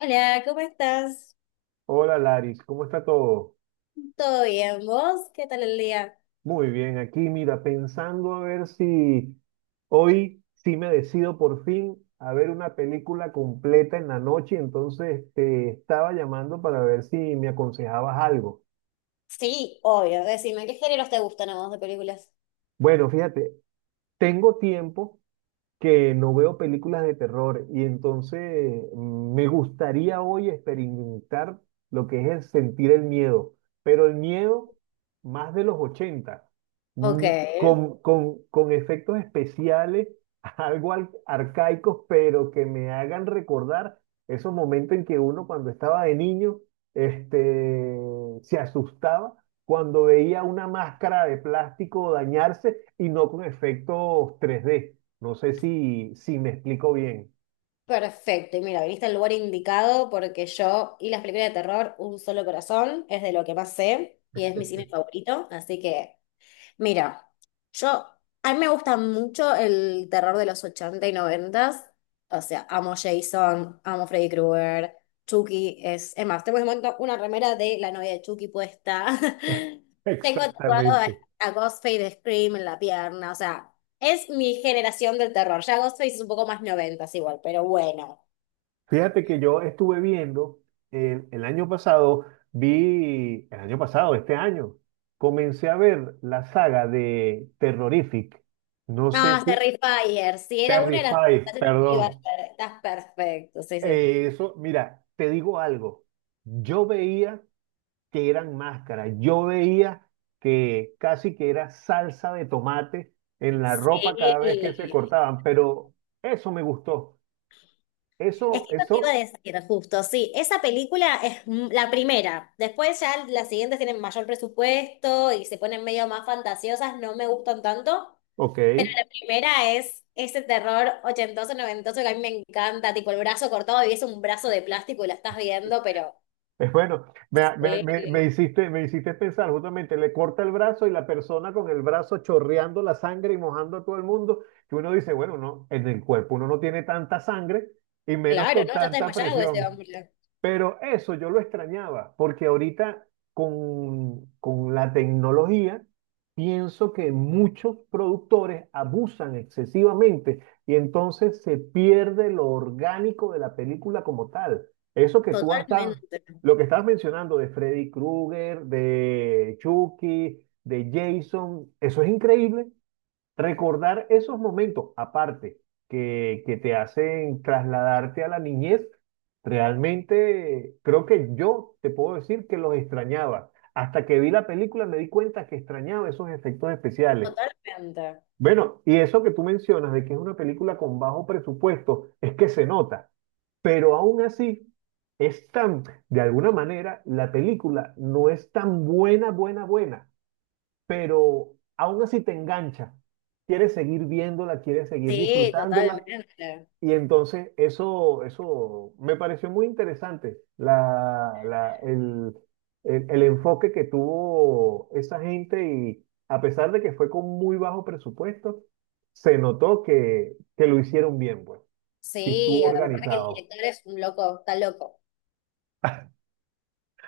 Hola, ¿cómo estás? Hola Laris, ¿cómo está todo? ¿Todo bien? ¿Vos? ¿Qué tal el día? Muy bien, aquí mira, pensando a ver si hoy sí me decido por fin a ver una película completa en la noche, entonces te estaba llamando para ver si me aconsejabas algo. Sí, obvio. Decime, ¿qué géneros te gustan a vos de películas? Bueno, fíjate, tengo tiempo, que no veo películas de terror y entonces me gustaría hoy experimentar lo que es el sentir el miedo, pero el miedo más de los 80 Ok, mm, con efectos especiales, algo arcaicos, pero que me hagan recordar esos momentos en que uno, cuando estaba de niño, este, se asustaba, cuando veía una máscara de plástico dañarse y no con efectos 3D. No sé si me explico bien. perfecto. Y mira, viniste al lugar indicado porque yo y las películas de terror, Un solo corazón, es de lo que más sé y es mi cine favorito, así que mira, yo, a mí me gusta mucho el terror de los 80 y 90. O sea, amo Jason, amo Freddy Krueger, Chucky es... Es más, tengo en este momento una remera de la novia de Chucky puesta. Tengo tatuado Exactamente. a Ghostface de Scream en la pierna. O sea, es mi generación del terror. Ya Ghostface es un poco más noventas igual, pero bueno. Fíjate que yo estuve viendo año pasado, vi el año pasado, este año comencé a ver la saga de Terrorific. No sé Ah, si... Terrifier. Si era una de las Terrified, generaciones que te iba a perdón. hacer. Estás perfecto, sí, sí. Eso, mira, te digo algo. Yo veía que eran máscaras, yo veía que casi que era salsa de tomate en la ropa cada vez que se Sí. cortaban, pero eso me gustó. Es Eso, que eso te iba a eso, decir, justo, sí, esa película es la primera, después ya las siguientes tienen mayor presupuesto y se ponen medio más fantasiosas, no me gustan tanto. ok, es La primera es ese terror ochentoso, noventoso que a mí me encanta, tipo el brazo cortado y es un brazo de plástico y la estás viendo, pero... bueno. Me, me, me- me Sí, hiciste, me hiciste pensar. Justamente, le corta el brazo y la persona con el brazo chorreando la sangre y mojando a todo el mundo, que uno dice, bueno, no, en el cuerpo uno no tiene tanta sangre y menos claro, con ¿no? Ya está tanta desmayado ese presión. hombre. Pero eso yo lo extrañaba, porque ahorita con la tecnología pienso que muchos productores abusan excesivamente y entonces se pierde lo orgánico de la película como tal. Eso que tú has dado, Totalmente, lo que estabas mencionando de Freddy Krueger, de Chucky, de Jason, eso es increíble. Recordar esos momentos, aparte, que te hacen trasladarte a la niñez, realmente creo que yo te puedo decir que los extrañaba. Hasta que vi la película me di cuenta que extrañaba esos efectos especiales. totalmente. Bueno, y eso que tú mencionas de que es una película con bajo presupuesto, es que se nota, pero aún así es tan, de alguna manera, la película no es tan buena, buena, buena, pero aún así te engancha, quieres seguir viéndola, quieres seguir Sí, disfrutándola, totalmente. y entonces eso me pareció muy interesante, el enfoque que tuvo esa gente, y a pesar de que fue con muy bajo presupuesto, se notó que lo hicieron bien, pues, y estuvo Sí, aparte que el organizado. director es un loco, está loco.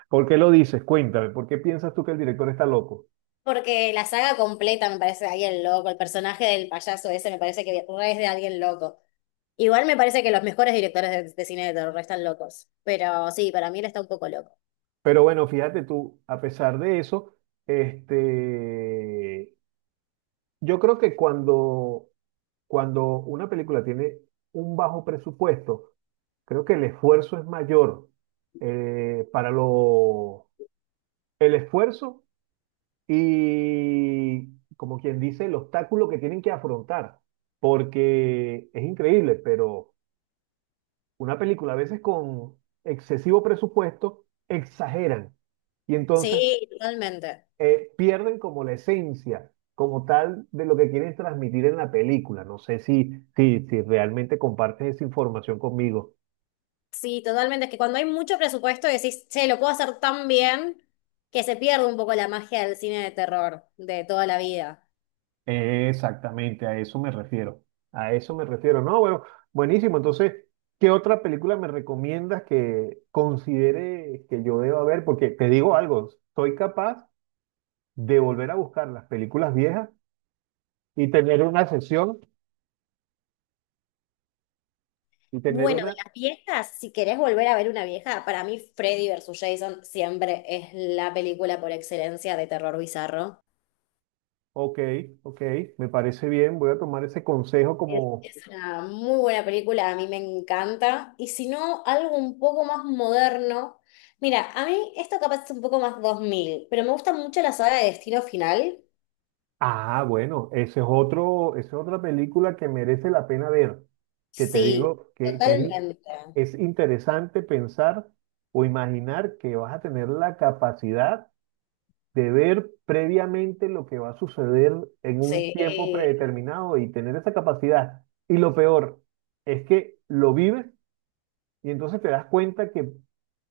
¿Por qué lo dices? Cuéntame, ¿por qué piensas tú que el director está loco? Porque la saga completa me parece de alguien loco, el personaje del payaso ese me parece que re es de alguien loco. Igual me parece que los mejores directores de cine de terror están locos, pero sí, para mí él está un poco loco. Pero bueno, fíjate tú, a pesar de eso, este, yo creo que cuando, cuando una película tiene un bajo presupuesto, creo que el esfuerzo es mayor, para lo, el esfuerzo y, como quien dice, el obstáculo que tienen que afrontar, porque es increíble, pero una película a veces con excesivo presupuesto exageran. Y entonces, Sí, totalmente. Pierden como la esencia, como tal, de lo que quieren transmitir en la película. No sé si realmente compartes esa información conmigo. Sí, totalmente. Es que cuando hay mucho presupuesto decís, che, lo puedo hacer tan bien que se pierde un poco la magia del cine de terror de toda la vida. Exactamente, a eso me refiero. A eso me refiero. No, bueno, buenísimo. Entonces, ¿qué otra película me recomiendas que considere que yo deba ver? Porque te digo algo, soy capaz de volver a buscar las películas viejas y tener una sesión y tener Bueno, de una... las viejas, si querés volver a ver una vieja, para mí Freddy versus Jason siempre es la película por excelencia de terror bizarro. Ok, ok, me parece bien, voy a tomar ese consejo como... Es una muy buena película, a mí me encanta. Y si no, algo un poco más moderno. Mira, a mí esto capaz es un poco más 2000, pero me gusta mucho la saga de Destino Final. Ah, bueno, ese es otro, esa es otra película que merece la pena ver, que te Sí, digo que totalmente. es interesante pensar o imaginar que vas a tener la capacidad de ver previamente lo que va a suceder en un tiempo Sí, predeterminado y tener esa capacidad. Y lo peor es que lo vives y entonces te das cuenta que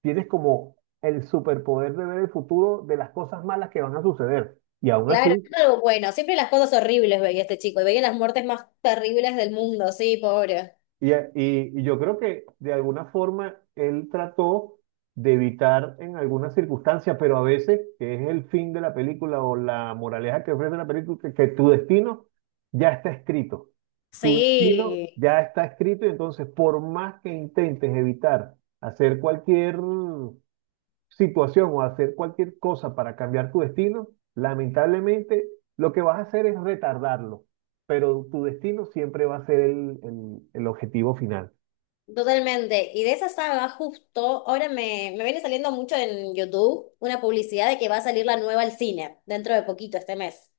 tienes como el superpoder de ver el futuro de las cosas malas que van a suceder. Y aún claro, así... es algo bueno. Siempre las cosas horribles veía este chico y veía las muertes más terribles del mundo, sí, pobre. Y yo creo que de alguna forma él trató de evitar en algunas circunstancias, pero a veces, que es el fin de la película o la moraleja que ofrece la película, que tu destino ya está escrito. Tu destino Sí. ya está escrito, y entonces por más que intentes evitar hacer cualquier situación o hacer cualquier cosa para cambiar tu destino, lamentablemente lo que vas a hacer es retardarlo, pero tu destino siempre va a ser el objetivo final. Totalmente. Y de esa saga, justo, ahora me viene saliendo mucho en YouTube una publicidad de que va a salir la nueva al cine dentro de poquito, este mes.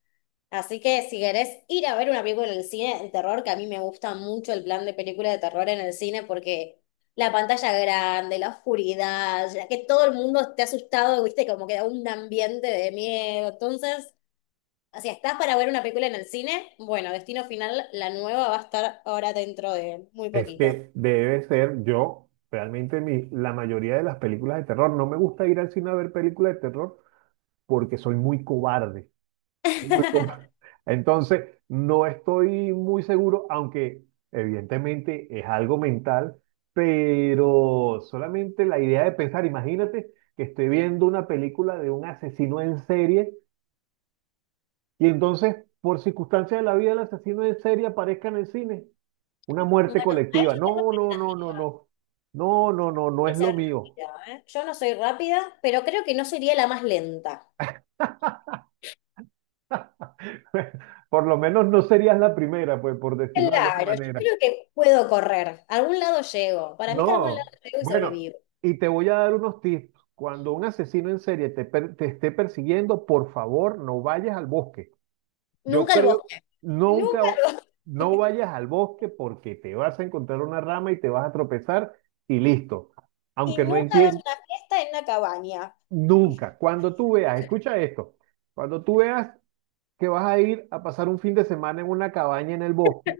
Así que si querés ir a ver una película en el cine de terror, que a mí me gusta mucho el plan de película de terror en el cine porque la pantalla grande, la oscuridad, ya que todo el mundo esté asustado, viste, como queda un ambiente de miedo. Entonces, si estás para ver una película en el cine, bueno, Destino Final, la nueva va a estar ahora dentro de muy Es poquito. que debe ser yo, realmente mi, la mayoría de las películas de terror, no me gusta ir al cine a ver películas de terror porque soy muy cobarde. Soy muy com- Entonces, no estoy muy seguro, aunque evidentemente es algo mental, pero solamente la idea de pensar, imagínate que estoy viendo una película de un asesino en serie y entonces, por circunstancias de la vida, el asesino en serie aparezca en el cine. Una Bueno, muerte ahí colectiva. yo tengo No, no, no, no, expectativa. no. No, no, no, no Tiene que es lo ser mío. rápida, ¿eh? Yo no soy rápida, pero creo que no sería la más lenta. Por lo menos no serías la primera, pues, por decirlo de alguna Claro, yo manera. creo que puedo correr. A algún lado llego. Para mí que a algún lado No, llego y bueno, sobrevivo. y te voy a dar unos tips. Cuando un asesino en serie te, te esté persiguiendo, por favor, no vayas al bosque. Yo Nunca al creo, bosque. Nunca nunca, al no bosque. vayas al bosque porque te vas a encontrar una rama y te vas a tropezar y listo. Y Aunque no nunca hagas entiendas, una fiesta en una cabaña. nunca. Cuando tú veas, escucha esto, cuando tú veas que vas a ir a pasar un fin de semana en una cabaña en el bosque,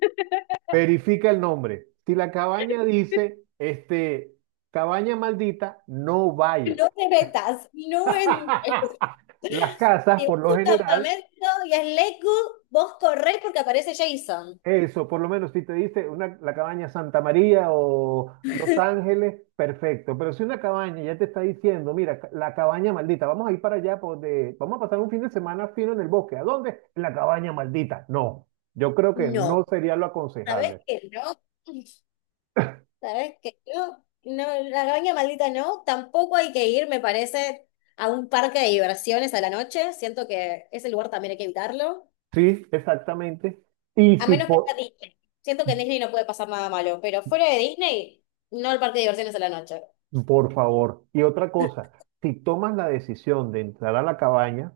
verifica el nombre. Si la cabaña dice, este, cabaña maldita, no vaya. No te metas. No en... Las casas, Si por vas lo a un general, campamento y es Lakewood, vos corrés porque aparece Jason. eso, por lo menos si te dice una, la cabaña Santa María o Los Ángeles, perfecto. Pero si una cabaña ya te está diciendo, mira, la cabaña maldita, vamos a ir para allá, vamos a pasar un fin de semana fino en el bosque. ¿A dónde? En la cabaña maldita. No, yo creo que No. no sería lo ¿Sabés aconsejable. que no? ¿Sabes que yo, no, la Granja Maldita no, tampoco hay que ir, me parece, a un parque de diversiones a la noche? Siento que ese lugar también hay que evitarlo. Sí, exactamente. Y A si, menos que po- sea Disney. Siento que en Disney no puede pasar nada malo, pero fuera de Disney, no el parque de diversiones a la noche. Por favor. Y otra cosa, si tomas la decisión de entrar a la cabaña,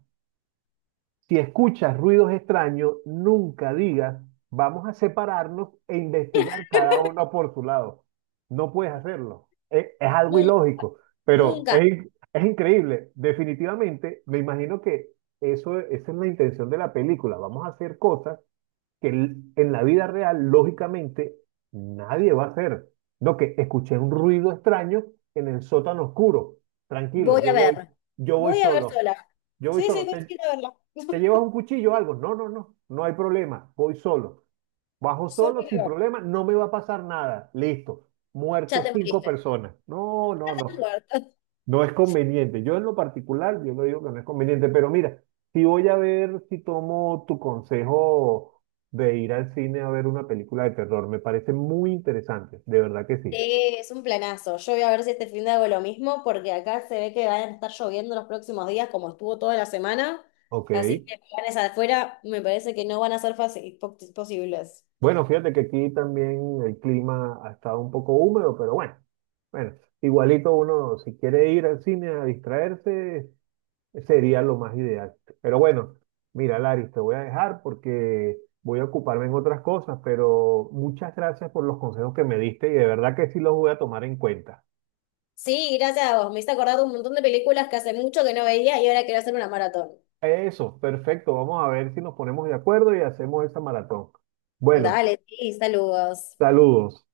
si escuchas ruidos extraños, nunca digas, vamos a separarnos e investigar cada uno por su lado. No puedes hacerlo. Es algo Nun- ilógico, pero Nunca. es increíble. Definitivamente, me imagino que eso, esa es la intención de la película. Vamos a hacer cosas en la vida real, lógicamente, nadie va a hacer. No, que escuché un ruido extraño en el sótano oscuro. Tranquilo, Voy a ver. yo voy Voy a ver solo. sola. Yo voy Sí, sí, solo. voy a ¿Te, ir a verla. te llevas un cuchillo o algo? No, no, no, no hay problema. Voy solo. Bajo Solo solo, voy sin a ver. problema, no me va a pasar nada. Listo. Ya Muertos te cinco moriste. personas. No, Ya no, estás no. muerto. No es conveniente. Yo en lo particular, yo lo digo que no es conveniente, pero mira, si voy a ver, si tomo tu consejo de ir al cine a ver una película de terror, me parece muy interesante, de verdad que sí. Sí, es un planazo. Yo voy a ver si este fin de hago lo mismo, porque acá se ve que van a estar lloviendo los próximos días, como estuvo toda la semana. Ok. Así que planes afuera me parece que no van a ser fácil, posibles. Bueno, fíjate que aquí también el clima ha estado un poco húmedo, pero bueno, bueno, igualito uno, si quiere ir al cine a distraerse, sería lo más ideal. Pero bueno, mira, Laris, te voy a dejar porque voy a ocuparme en otras cosas, pero muchas gracias por los consejos que me diste y de verdad que sí los voy a tomar en cuenta. Sí, gracias a vos. Me hice acordar de un montón de películas que hace mucho que no veía y ahora quiero hacer una maratón. Eso, perfecto. Vamos a ver si nos ponemos de acuerdo y hacemos esa maratón. Bueno, Dale, sí, saludos. saludos.